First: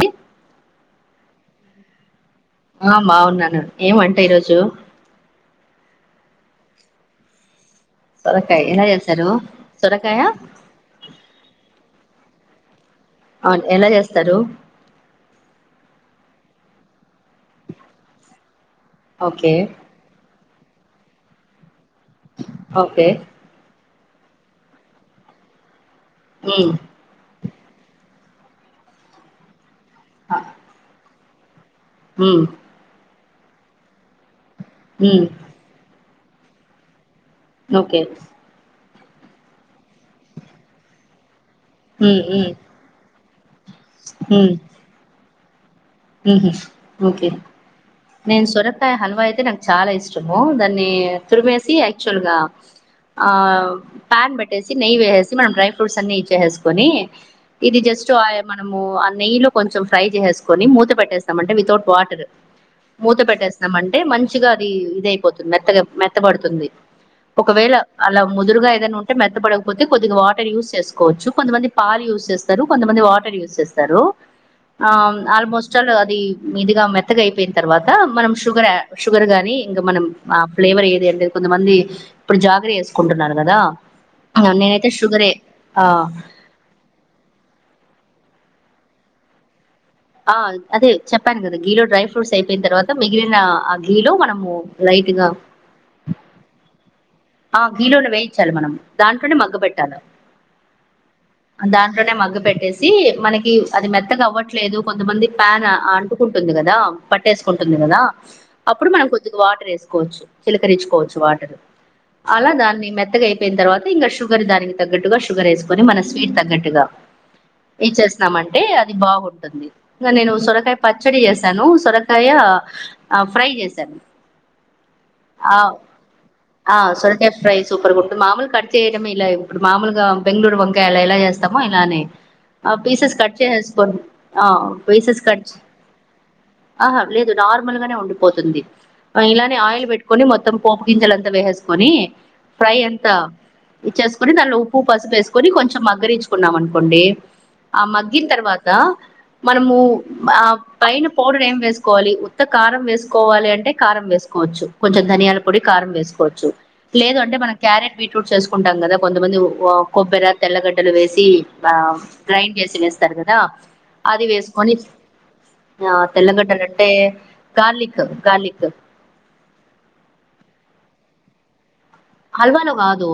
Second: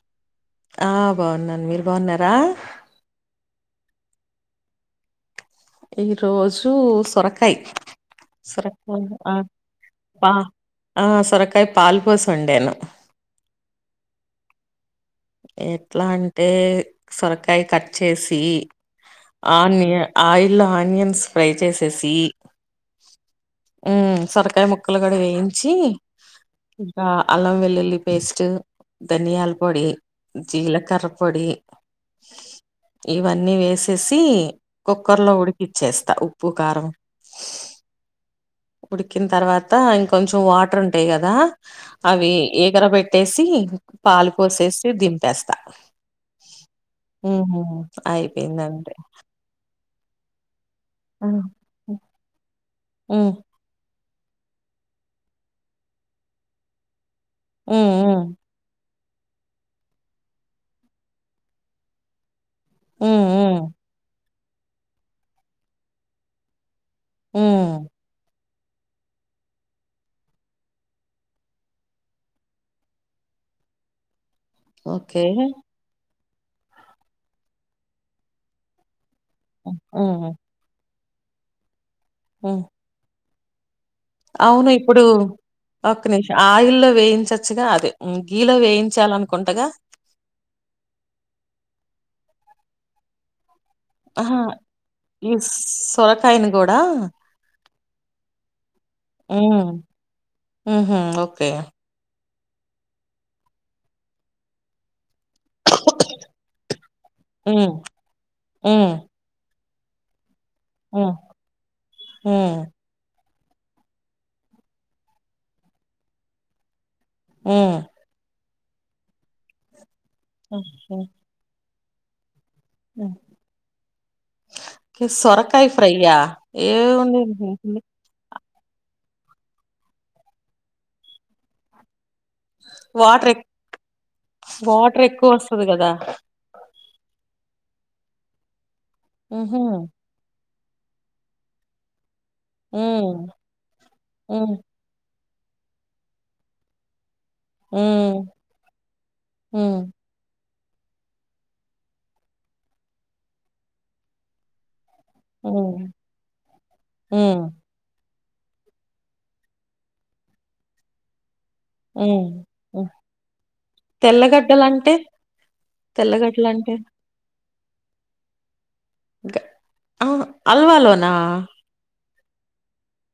ఇ ఆ బాగున్నాను మీరు బాగున్నారు ఆమ అవునును ఏం అంట ఈ రోజు ఈరోజు సొరకాయ సొరకాయ సర ఎలా చేశారు సొరకాయ సరకాయ పాల్ బస్త ఉండేను అవున్ఎలా చేస్తారు ఎట్లా అంటే సొరకాయ కట్ చేసి ఓకే ఆనియన్ ఆయిల్ ఇలా ఆనియన్స్ ఫ్రై చేసి ససి ఓకే ఉ సరకాయ ముక్కలు గడి వేయించి ఉమ్ ఇకా అలహమదల్లి వెల్లి పేస్ట్ ధనియాల్ పొడి జీలకర్ర్ పొడి హ్మ్ ఇవన్నీ వేసేసి కుక్కర్ ఉమ్ లో ఉడికిచ్చేస్తా ప్పు కారం ఓకే ఉడికిన తర్వాత ఇంకొంచెం వాటర్ ఉంటయ్ కదా ఉమ్ అవి ఉమ్ ఎగర పెట్టేసి పాలు పోసేసి దిం తెస్తా మ్మ్ హ్మ్ ఓకే అయిపోయిందంతే చెము దాని ని ఆ! తుర్మేసి యాక్చువల్ గా ఆ హ్మ్ ప్యాన్ బెట్టేసి నెయ్యి వేసేసి మనం డ్రై ఫ్రూట్స్ అన్ని ఇచ్చేేసుకొని ఇది హ్మ్ జస్ట్ హ్మ్ అయ్ మనము అల్ నెయ్యిలో కొంచం ఫ్రై చేసేసుకొని మూ త పెట్టేసామంటే వితౌట్ వాటర్ మూత హ్మ్ హ్మ్ పెట్టేస్తాం అంటే మం చుగా అది ఇదయిపోతుంది మెత్తగా మెత్త బడుతుంది హ్మ్ ఒకవేళ అలా ముదురుగా ఏదైనా ఉంటే మెత్త పడకపోతే కొద్దిగా వాటర్ యూజ్ చేసుకోవచ్చు కొంతమంది పాలు యూజ్ చేస్తారు కొంతమంది వాటర్ యూజ్ చేస్తారు. ఆ ఓకే ఆల్మోస్ అది మీదుగా మెత్తగా అయిపోయిన తర్వాత మనం షుగర్ యే షుగర్ గాని హ్మ్ ఇంగ మనం హ్మ్ ఆ ఫ్లేవర్ ఏదెల్ టే కొంతమంది ఇప్పుడు హ్మ్. జాగ్ర వేసుకుంటున్నారు గదా అవును ఇప్పుడు ఒక్క నిమిషం ఆయిల్లో వేయించచ్చుగా అదే గీలో వేయించాలనుకుంటగా ఆ అదే చెప్పాను కదా గీలో డ్రై ఫ్రూట్స్ అయిపోయిన తర్వాత మిగిలిన గీలో ఆహ మనము లైట్ గా ఈ సొరకాయని గూడా ఆ గీలోనే వేయించాలి మనం దాంట్లోనే హ్మ్. మగ్గబెట్టాల హుహు. ఓకే. పెట్టేసీ మనకి అది మెత్తగా అవ్వట్లేదు కొంతమంది ప్యాన్ అంటుకుంటుంది గదా హ్మ్. పట్టేసుకుంటుంది గదా, హ్మ్. అప్పుడు మనం కొద్దిగా వాటర్ ఏసు కోచ్చు హ్మ్. చిలకరించుకోవచ్చు వాటరు. అలా హ్మ్. దాన్ని మెత్ త్తగా అయి పోయిన్ తర్వాత ఇంగా షుగర్ దానికి తగ్గట్టుగా షుగర్ ఏసుకొని మన స్వీట్ తగ్గట్టుగా. హ్మ్. ఇద్ చేస్తున్నామండ్ టే అది బాగుంటుంది. ఇంగ నేనూ సొరకాయ్ పచ్చడి చేసానూ. సొరకాయా ఆ సొరకాయ్ ఫ్రయ్యా. ఆ సొరకాయ్ ఫ్రై సూపర్ గుంటుది మా మామూలు కట్ చేయడంమే ఇలాయ్ ఇప్పుడు మామూలుగా బెంగళూరు వంకాయలెలా చేస్తామో ఇలానే. ఆ పీసస్ వాటర్ ఎ కట్ చేసేస్కోన్ ఆ వాటర్ పీసస్ ఎక్కువ కట్ వస్తది కదా ఆహా లేదు నార్మల్ గానే ఉండిపోతుంది. ఇలానే ఉహు ఆయిల్ పెట్టుకోని మొత్తం. పోపుగింజలంత వేసేస్ కొనీ ఫ్రై అంతా ఉమ్ ఇచ్చేస్ కొనీ ఉమ్ దాన్లో ఉప్పు పసుపు ఏస్ కొని కొంచెం మగ్గరిచుకున్నాం అనుకోండీ. ఆ ఉమ్ మగ్గిన్ తర్వాతా మనమూ ఉమ్ ఆ పైన పౌడర్ ఏం వేసుకోవాలి, ఉత్త కారం వేసుకోవాలే అంటే కారం వేసుకోవచ్చు. కొంచెం ధనియాల పొడి ఉమ్ కారం వేసుకోవచ్చు. లేదు అంటే ఉమ్ మన క్యారెట్. బీట్రూట్స్ ఏసుకుంటాం గదా కొంతమంది ఓ కొబ్బెర తెల్లగడ్డలు వేసీ ఆ ఉమ్ గ్రైండ్ చేసి ఉమ్. వేస్తారు గదా, అది వేసుకొని. తెల్లగడ్డలంటే ఆ తెల్లగడ్డలు తెల్లగడ్డలంటే అంటే గార్లిక్ గార్లిక్ గ ఆ అల్వాలోనా హల్వా లో గాదు.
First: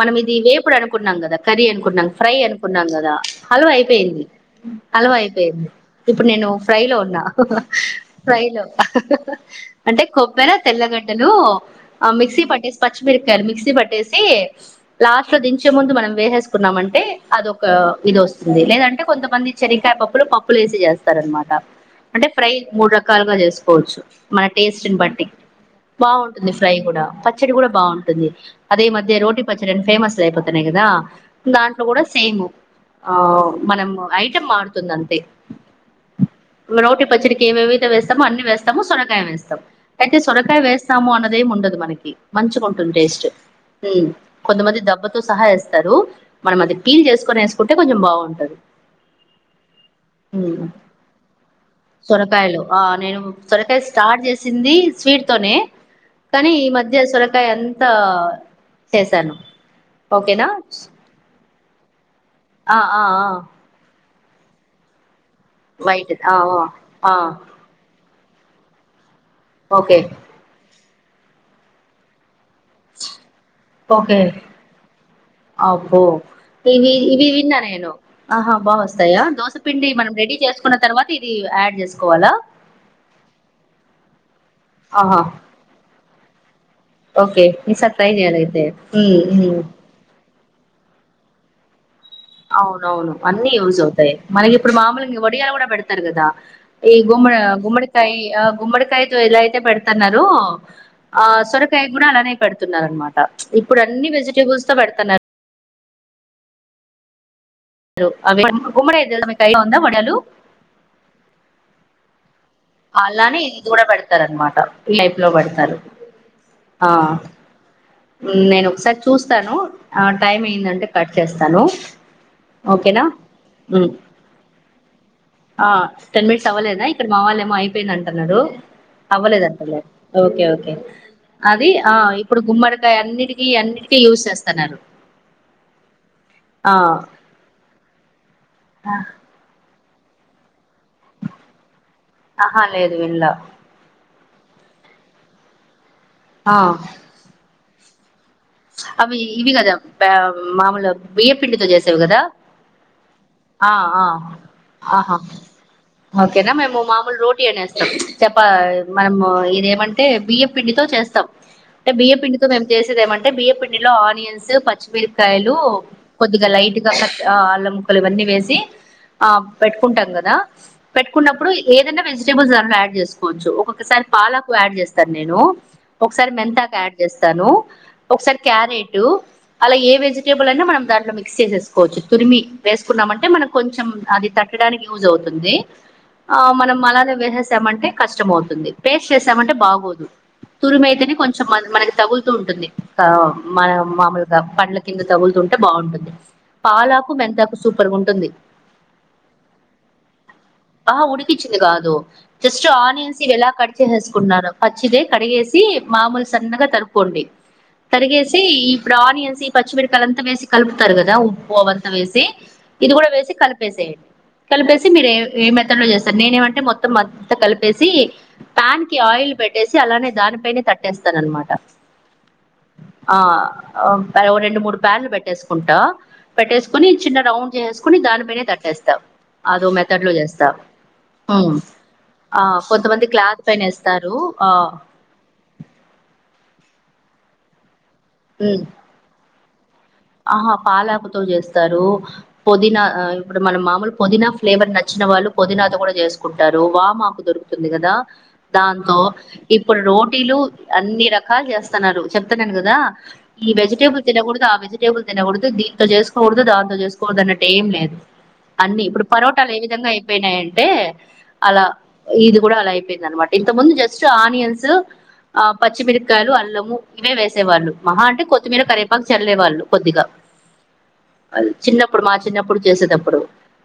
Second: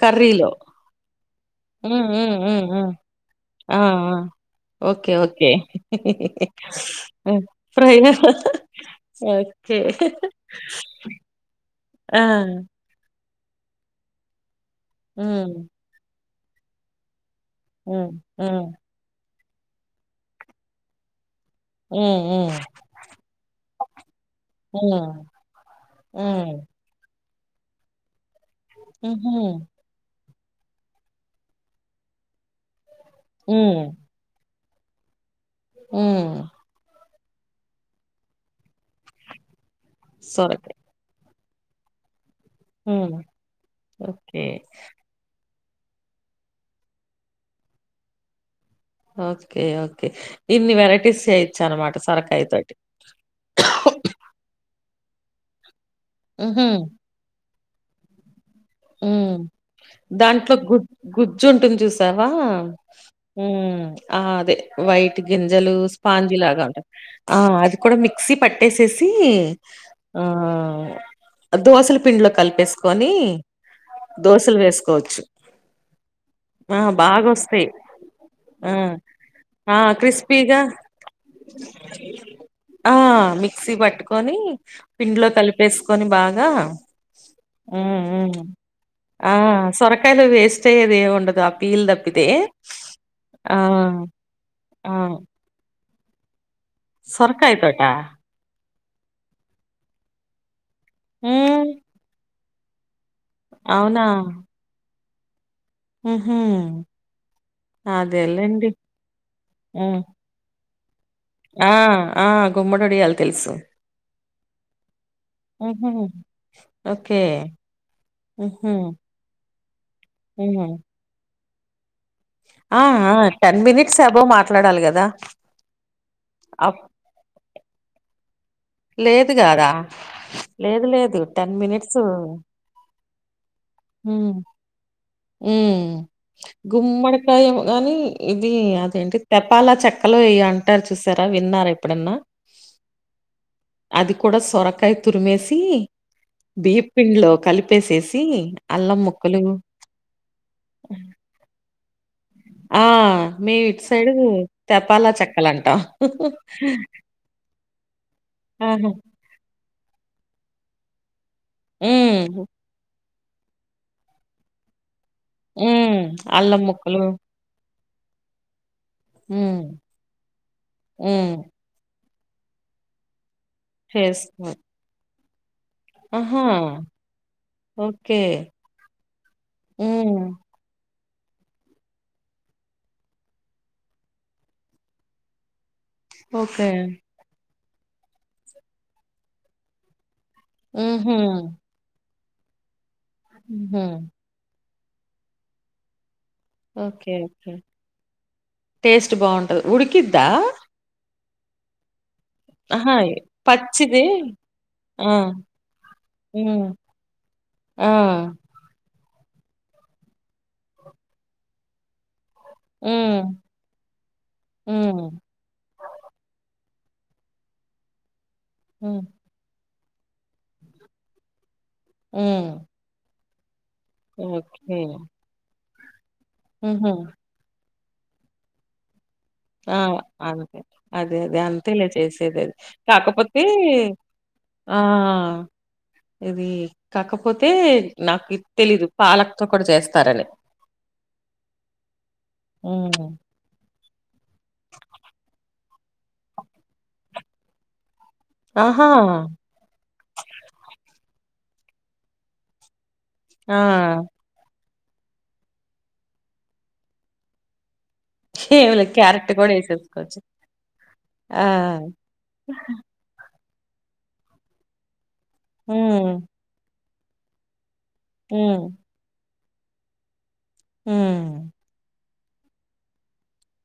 మనం ఇది కర్రీలో వేపుడు అనుకున్నాం గద కర్రీ అనుకున్నాం ఉమ్ ఉమ్ ఫ్రై ఉమ్ అనుకున్నాం ఉమ్ గదా హల్వా ఆ ఆ అయిపోయింది ఓకే హల్వా ఓకే అయిపోయింది ఇప్పుడు నేను ఫ్రైలో ఉన్నా ఉమ్. ఫ్రై ఫ్రైలో. ఓకే అంటే కొబ్బర, తెల్లగడ్డలూ ఆ మిక్సీ పట్టేసి పచ్ మిరపకాయలు మిక్సీ పట్టేసీ. లాస్ట్ లో ఉమ్ దించే ముందు మనం వేసేస్ కున్నామంటే. అదొక ఉమ్ ఇది ఉమ్ వోస్తుంది. లేదంటే కొంతమంది శనిక్కాయ పప్పులు పప్పుల ఏసి చేస్తారూ అన్నమాట ట ఉమ్ అంటే ఉమ్ ఫ్రై మూడు రకాలుగా చేసుకోవచ్చు. మన టేస్ట్ని హ్మ్. బట్టి బాగుంటుంది హ్మ్. ఫ్రై కూడా చదువుదాం బాగుంటుంది అదే ఈ మధ్య హుహు. రోటీ పచ్చడి ఫేమస్ కైపోతున్నాయి గాదా దాంట్లో కూడా సేమ్ ఆవున్ మనం ఐటమ్ మార్త్ ఉంటుంది. అంతే ఉ రోటి పచ్చడికి ఏమేమి వేస్తాము. అన్ని వేస్తా మనము సోరకాయ వేస్తాము. అయితే సోరకయ సొరకాయ. వేస్తాము అన్న అదెం ఉండదు మనకి మంచిగా ఉంటుంది. హ్మ్. టేస్ట్ ఊ ఓకే. కొంతమంది డబ్బతో సహా ఏస్తా స్తరు. మనం అది పీలు చేసుకొని వేసుకుంటే కొంచెం బాగుంటది. ఓకే ఓకే ఉమ్ ఇన్ని వెరైటీస్ చేయొచ్చు. అన్నమాట సోరకాయ సొరకాయలు తోటి ఆ నేను సొరకాయ స్టార్ట్ చేసింది స్వీట్ తోనే కానీ ఈ ఊహూ మధ్య సొరకాయ అంతా ఉ చేశాను ఓకేనా దాంట్లో గు గు చుటుంది. చూసు త్తవా ఆ ఆ ఆ హ్ ఆ అదే వైట్ గింజలు వైట్ ఆ స్పాంజి ఆ లాగా ఉంటాయి. ఆ అది కూడా మిక్ మిక్సీపట్టేసేసి ఓకే అది ఆ దోశలు పిండ్లో కలిపేసుకొని ఓకే దోశలు వేసుకోవచ్చు. అబ్బో ఆ ఇవి బాగా ఇవి విన్నా వోస్తాయి. నేను ఆహా బాగా వస్తాయా ఆ దోసపిండి మనం రెడీ క్రిస్పీగా చేసుకున్న తర్వాత ఇది యాడ్ చేసుకోవాలా ఆ మిక్సీ పట్టుకొని ఆహా పిండ్లో కలిపేసుకొని బాగా [unintelligible] ఓకే ని సత్తా హ్మ్ ఎం హ్మ్ జెయాలో చెప్పు ఆ సొరకాయలు వేసి సేవి ఏమి ఉండదు. అ పీల్ద అవునవును. అన్నీ యుస్ అవుతాయి. మనకి ఇప్పుడు ఆ మామూలు వడియాలు కూడా పెడుత తరుగదా ఈ గుమడి సొరకాయ తోట గుమ్మడికాయీ అ గుమడ తై తో ఇల అయితే పెడుతన్నారు ఆ హ్మ్ సొరకాయ కూడా అలనే పెడుతున్నార అనమాట ప్చ్ ఇప్పుడు అన్ని వెజిటేబుల్స్ తో పెడుతున్నారు హు హు అవి గుమ్మడికై తెలుసా ఐడియా ఉందా హ్మ్ వడియాలు ఆ ఆ గుమ్మడొడియాలు అలానే తెలుసు ఇది కూడా పెడతారు అనమాట లైఫ్ లో పెడతారు ఉహూ ఆ ఓకే నేను ఉహూ ఒకసారి చూస్తాను ఆ టైమ్ హ్మ్ ఏందంటే ఖర్చ చేస్తాను ఆ ఓకేనా ఆ టెన్ హ్మ్ మినిట్స్ అబోవ్ మాట్లాడాలి కదా ఆ టెన్ మినిట్స్ అప్ అవ్వలేదా ఇక్కడ మా వాళ్ళ ఏమో అయిపోయింద కన్నలు లేదు కాదా అవ్వలేదంటలే ఓకే ఓకే లేదు లేదు టెన్ అది ఆ మినిట్స్ ఇప్పుడు గుమ్మడి అన్నిటికి అన్నిటికి యూజ్ హ్మ్ చేస్తున్నారు హ్మ్ గుమ్మడికాయేమో గాని ఇది అదేంటి తెపాలా చక్క హలో ఏయ్యం అది చూసారా విన్నారా ఎప్పుడన్నా ఆహా లేదు విన్లా అది కూడా సొరకాయ తురుమేసి ఆ బియ్య పిండిలో కలిపి పెసేసి ఈ అల్లం అవి ముక్కలు ఇవి కదా బ మామూలుగా బియ్య పండితో చేసేవి కదా ఆ మేము ఆ ఇటు ఆ సైడు తెపాలా ఆహా చెక్కలంటాం ఓకేనా మేము మామూలు రోటీ అనేస్తాం చెప్ప ఆహా మనము ఇదేం అంట అంటే బియ్య పిండితో చేస్తాం అంటే బియ్య హ్మ్ పిండితో మేం చేసేదేమంట బియ్యపిండిలో ఆనియన్స్ పచ్చిమిరిపు కాయలు హ్మ్ కొద్దిగా అల్లం లైట్ గా క ముక్కలు అల్లమ్ లు ఇవన్నీ వేసి ఆ హ్మ్ పెట్టుకుంటాం కదా హ్మ్ పెట్టుకున్నప్పుడు ఏదన్నా వెజ్ [unintelligible] కొంచెం ఒక్కొక్కసారి చేస్ పాలకు యాడ్ చేస్తారు నేనూ ఓక్ సారి ఆహా! మెంథాక్ యాడ్ చేస్తాను ఓకే. ఒకసారి క్యారెటు అలా ఏ హ్మ్. వెజిటేబుల్ అయినా మనం దాని ల మిక్స్ చేసేసుకోవచ్చు తురిమి వేసుకున్నామంటే మనం కొంచెం అది తట్టడానికి యూజ్ అవుతుంది ఆ ఓకే. మనం అలానే వేసెస్ తెమ్మంటే కష్టం అవుతుంది పేస్ట్ చేస్తామంటే బాగోదు తురుమ్ అయితేనే హుహు. కొంచెం మన మనకి తగుల్ తో ఉంటుంది అవును మన హుహు. మాములుగా పండ్లు కింద తగులుతుంటే బాగుంటుంది పాలాకు ఓకే ఉ మెంతాకు సూపర్ గా ఉంటుంది టేస్ట్ బాగుంటది ఉడికిద్దా ఇచ్చింది కాదు జస్ట్ ఆహా! ఆనియన్స్ ఎలా కడ్ పచ్చిది చేసేసుకున్నారో పచ్చిది ఆ! కడిగేసి మమూలు సన్నగా హ్మ్. తరుపుకోండి ఆ! తరిగేసి ఇ ఇప్పుడు ఆనియన్స్ ఈ పచ్చిమిరపకాయలు అంతా వేసి కలుపుతారు కదా ఉప్పు అంతా వేసి ఇది కూడా హ్మ్. వేసి కలిపేసేయండి కలిపేసి హ్మ్. మీరు ఏ ఏ మెథడ్ లో చేస్తారు నేనేమంటే మొత్ మత్ కలిపేసి పాన్ కి హ్మ్. ఆయిల్ బెట్టేసి చీ అలానే దానిపైనే తట్టేస్తానమాట ఉ ఆ అబ్ రెండు మూడు ప్యాట్లు పెట్టేసుకుంటా పెట్టేసుకొని హుహు. చిన్న రౌండ్ చేసు కొన్ని దానిపైనే తట్టేస్తాం ఆ అంత్ అదే ది ఉమ్. అంతే ఇలా చేసేది ఆ అది కొంతమంది క్లాత్ కాకపోతే పైన వేస్తారు ఆ ఇది కాకపోతే నాకి ఉమ్ తెలిదు పాలక్ కు కుడ్ చేస్ ఆహా పాలాకుతో చేస్తారు పుదీనా అ హ్మ్. ఇప్పుడు మనం మామూలు పుదినా ఫ్లేవర్ నచ్చిన వాళ్ళు పుదీనాతో కూడా చేసుకుంటారు వామాకు దొరుకుతుంది కదా ఆహా! దాంతో ఇప్పుడు రోటీలు అన్ని రకాలు చేస్త ఎస్ అన్నారు చెప్తానన్నాను కదా ఈ ఆ! వెజిటేబుల్ తినకూడదు అ వేజ్ టేబుల్ తినకూడదు దీనింతో చేసుకోకూడదు దాంతో చేసుకూడదు అన్నట్టు ఏం లేదు అన్ని కేవలం ఇప్పుడు క్యారెట్ కూడా పరోటాలు ఏ విధంగా వేసేసుకోవచ్చు అయిపోయినాయంటే ఆ అలా ఇది కూడా అలా అయిపోయింద అనమాట ఇంత ముందు జస్ట్ ఆనియన్స్ ఆ హ్మ్ పచ్చిమిరకాయలు అల్లము ఇవే వేసేవాళ్ళు మహా అంట కొత్తిమీర హ్మ్ కరపపాకుల్లేవాళ్ళు కొద్దిగా హ్మ్ అది చిన్న అప్పుడు మా చిన్నప్పుడు చేసేటప్పుడు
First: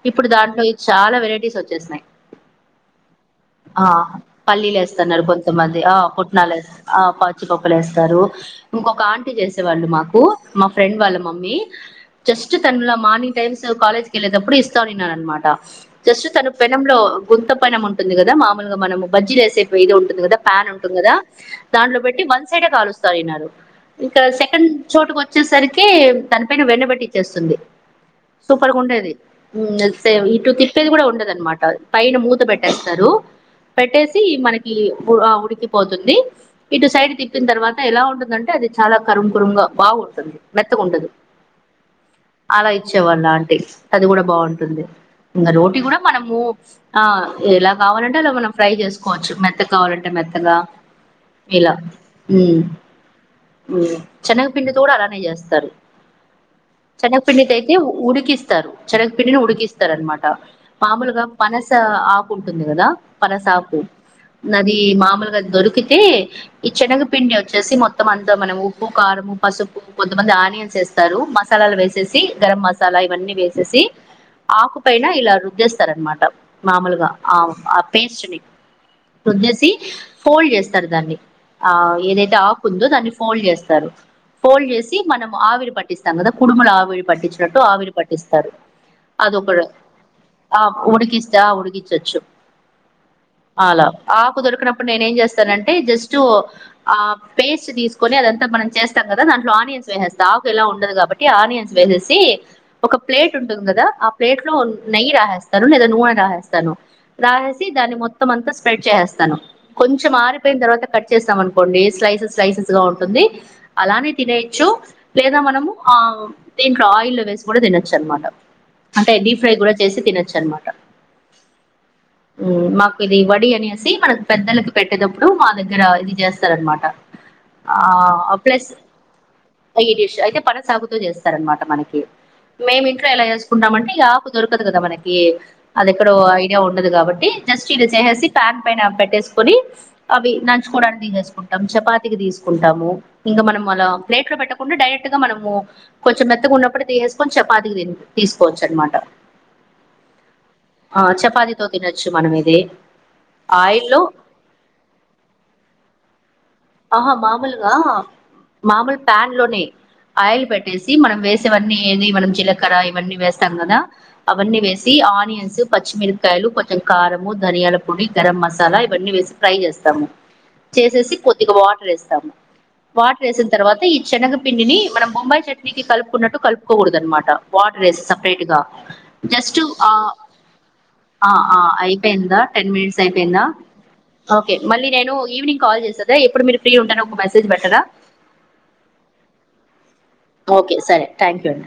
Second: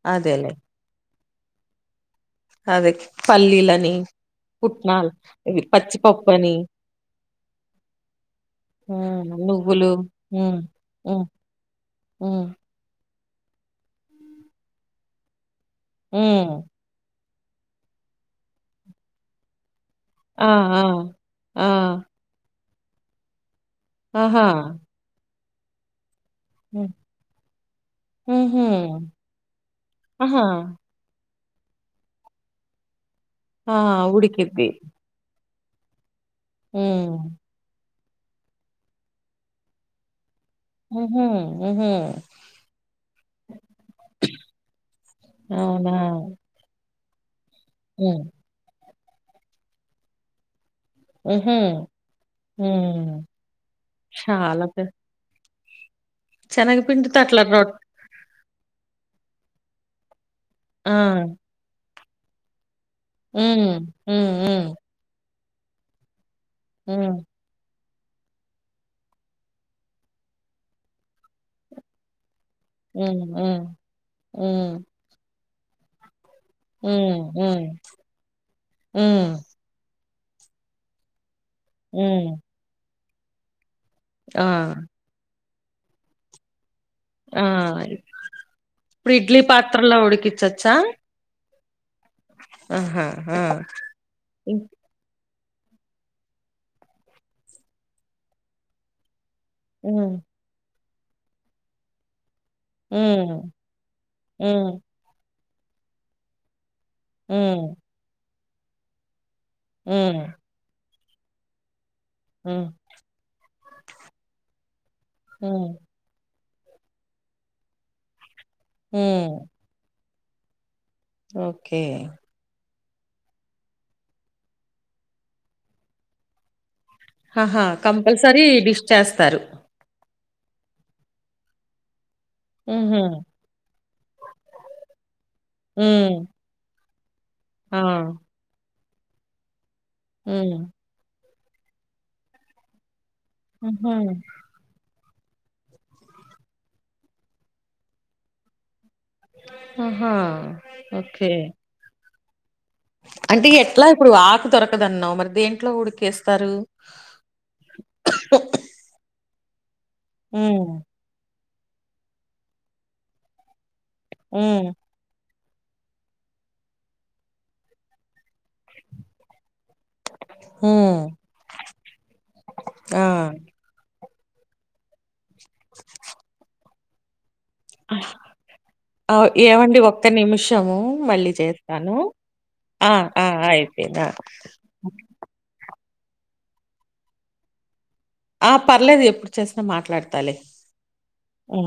ఇప్పుడు దాంట్లోది చాలా వెరై స వచ్చేస్న్నాయి అద పల్లీలని పల్లీలు పుట్నాలు వేస్తున్నారు ఇవి పచ్చిపప్పు అని పచ్చిపప్పులే వేస్తారు ఇంకొక హ్మ్ ఆంటీ చేసేవాళ్ళు నువ్వులు మాకు హ్మ్ మా వాళ్ళ హ్మ్ మమ్మి హ్మ్ జస్ట్ తనల మార్నింగ్ టైమ్స్ కాలేజ్ క వెళ్ళటప్పుడు ఇస్తాను నన అనమాట జస్ట్ హ్మ్ తను పెనంలో గుంత పన ఉంటుంది కదా మామూలుగా మనము బజ్జీ వసే ద ఉంటుంది కదా ఆ ఫ్యాన్ ఆ ఉంటుంది కదా ఆ దాంట్లో బట్టి వన్స్ సట కాలుస్తారున్నారు ఇంకా ఆహా! సెకండ్ చోటుకిచ్చ వచ్చేసరికి దని పైన హ్మ్ వెన్నబెట్టి ఇచ్చేస్తుంది హుహు. సూపర్గా ఉండేది ఆహా! ఇటు తిప్పేది కూడా ఉండది అనమాట పైన మూత పెట్టేస్తారు ఆ! పెట్టేసి ఉడికిద్ది. మనకి ఆ ఉడికి పోతుంది ఇటు హ్మ్. సైడ్ తిప్పిన్ తర్వాత ఎలా ఉం ఉంటుందంటే అది చాలా కరుం కురుంగా బాగుంది సరి మెత్తగుండదు హుహు. హుహు. అలా ఇచ్చేవాళ్ళ ఆంటీ అది కూడా బావుంటుంది ఇంగ రోటీ గుడ అవునా! మనము ఆ ఎలా కావాలంటే హ్మ్. మనం ఫ్రై చేసు కోవచ్చు మెత్తాగ్ కావాలంటే మెత్తగా హుహు. ఇలా ఉమ్ హ్మ్. ఉమ్ చెన్నగ చాలా పిండితో పె కూడా అలా ఇస్తరు శనగపిండితో చనగ అట్లా పిండితైతే రొట్ ఉ ఉడికిస్త్ ఇస్తారు చానగపిండిని ఉడికిస్తారనమాట ఆ! మాములుగ పనస ఆక్ ఉంటుంది గదా హ్మ్ పనసాపు హ్మ్ హ్మ్. నదీ మామూలుగ దొరుకితే ఈ చెనగ హ్మ్. పిండి ఒచ్చేసి మొత్ మొత్తమ్మంత మనము ఉప్పు కారంము పసుపు కొంతమంది ఆనియన్స్ ఎస్తారు మసాలాలు వేసేసీ గరం మసాలా హ్మ్. ఇవన్నీ హ్మ్. వేసేసి ఆకు హ్మ్. పైన ఇలా రుద్ గేస్తారనమాట మాముల్గా హ్మ్. ఆ హ్మ్. ఆ పేస్ట్ ని హ్మ్. రుద్దేసి ఫోల్డ్ చేస్తార్ దాన్ని ఆహ్ హ్మ్. ఏదైతె ఆక్ ఉందో దాన్ని ఫోల్డ్ చేస్తారు ఆ ఫోల్డ్ చేసి మనం ఆవిర్ పట్టిస్తాం కదా కుడుమల ఆవిర్ ఆ! పట్టించినట్టు ఆవిరి పట్టిస్తారు ఇప్పుడు ఇడ్లీ అదిొ పాత్రలో ఆ ఉడికిచ్చొచ్చా? ఉడికిస్తే ఆ ఉడి చొచ్చు ఆహా! ఆ! అలా ఆకు హ్మ్. దొరికినప్పుడు నేనేం చేస్తా స్టారంటే జస్టు ఆ పేస్ట్ తీస్కొని అదంతా మనంచేస్తాం గదా దాంట్లో అని హ్మ్. వేసేస్తాంతాక్ ఎలా ఉండదు కా బట్టి ఆనియన్స్ వేసేసి ఒక ప్లేట్ హ్మ్. ఉంటుంది కదా ఆ ప్లేట్ లో హ్మ్. నెయి రాేస్త తను లేద నువ్వు అయిన రాహేస్తాను హ్మ్. రాసి దాన్ని మొత్ మొత్తమంత స్ప్రెడ్ చేసేస్తాను కొంచెం హ్మ్. ఆరిపోయిన తర్వాత కట్ చేసాం అనుకోండి స్లైసెస్ హ్మ్. స్లైసెస్ గా ఉంటుంది అలానే తినేయ్యొచ్చు లేదా హ్మ్. మనము ఆ దింట్లో ఆయిల్ వేసి కూడా తినచ్చు అన్ మాట అంటే హ్మ్. డీ ఫ్రై కూడా చేసి తినచ్ చ్చనమాట ఓకే ఇది వడి అనేసి మనకు పెద్దలకు పెట్టేటప్పుడు మా దగ్గర ఇది చేస్తారన్న మాట ఆహా కంపల్సరీ డిష్ చేస్తారు ష్ అయితే పనసాకు తో చేస్తారనమాట మనకి హుహు. మేమింట్లో ఎలా చేసుకుంటామంటే ఈ ఆకు దొరకదు కదా మనకి అది ఎక్కడో హ్మ్. ఐడియా ఉ ఉన్నది కాబట్టి జస్ట్ ఆ! ఇలా చేసేసి ప్యాక్ పైన పెట్టేసుకుని అవి హ్మ్. నంచుకోడానికి తీసేసుకుంటా టం చపాతికి తీసుకుంటాము ఇంకా మనం మల ఆహా! ప్లేట్లో పెట్ట డైరెక్ట్ గా మనము కొంచెం మెత్తగా ఉన్నప్పుడు తీసేసుకొని చపాతికి తీసుకోవచ్చు అనమాట ఆహా ఓకే చ్చు మనం ఇది అంటే ఎట్లా ఆయిల్లో ఇప్పుడు ఆకు దొరకదన్నావు మరి దేంట్లో ఉడికేస్తారు ఆహా మామూలుగా మామూలు ప్యాన్ లోనే ఆయిల్ హ్మ్ పెట్టేసి మనం వేసి ఇవన్నీ ఏది మనం జీలకర్ర ఇవన్నీ వేస్తాం కదా అవన్నీ హ్మ్ వేసి ఆనియన్ పచ్చిమిరకాయలు కొంచెం కారము ధనియాల పొడి గరం మసాలా ఇవన్నీ వేసి ఫ్రై చేస్తాము హ్మ్. చేసేసి కొద్ది గ వాటర్ వేస్తాము ఆ! వాటర్ వేసిన తర్వాత చెనగ పిండి ని మనం బొబై చట్ కలుకున్నట్టు క పకూడద అన్న మాట వాటర్ వేయి సపరేట్ గా ఆహ్, ఏవండి ఒక్క నిమిషము మళ్ళీ చేస్తాను. అయిపోయిందా టెన్ ఆ! మినిట్స్ ఆ! అయిపోయిందా అయిపోయింది. ఆ! ఓకే మళ్ళ నేను ఈనింగ్ కాల్ చేాారు ద ఎప్పుడు మీరు ఫ్రీ ఉంటారో ఒక మెసేజ్ పెట్టరా ఆ పర్లేదు ఎప్పుడు చేసినా మాట్లాడతాలే ఓకే సరే థ్యాంక్ యూ అండి